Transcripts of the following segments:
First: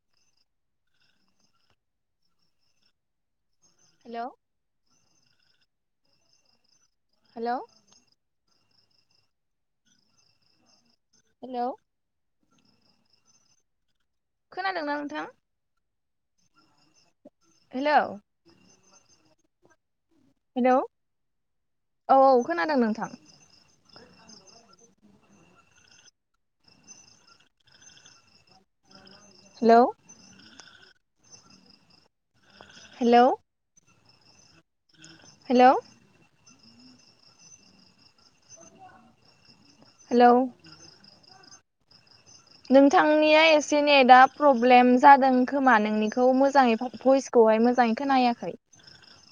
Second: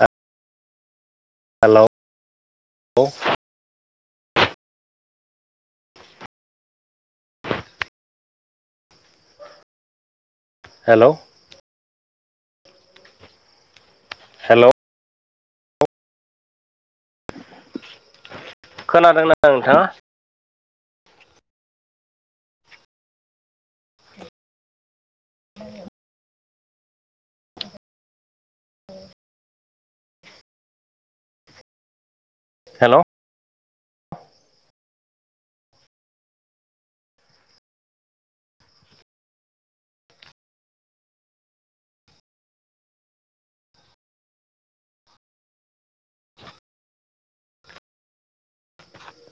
आ hello hello hello hello hello hello खोनादोंना नोंथां हेलौ खोनादों ना नोंथाङा हेलौ औ औ खोनादों नोंथां औ hello hello hello hello hello नोंथांनिया एसे नेता प्रब्लेम जादों खोमा नोंनिखौ मोजाङै भइस खौहाय मोजाङै खोनायाखै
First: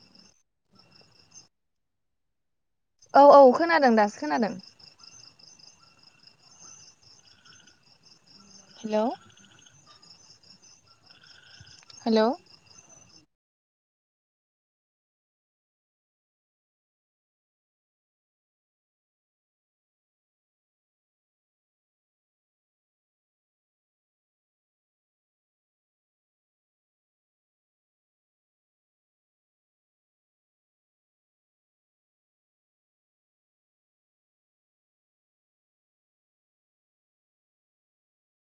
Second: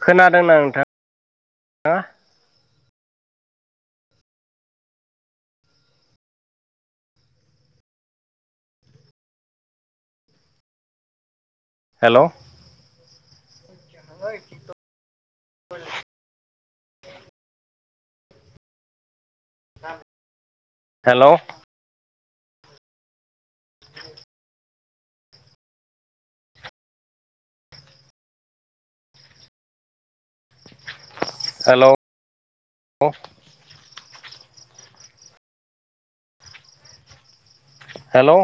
खोनादोंना नोंथां हो औ औ खोनादों दासो खोनादों हेलौ हेलौ न [inaudible] हेलौ [inaudible] हेलौ हेलौ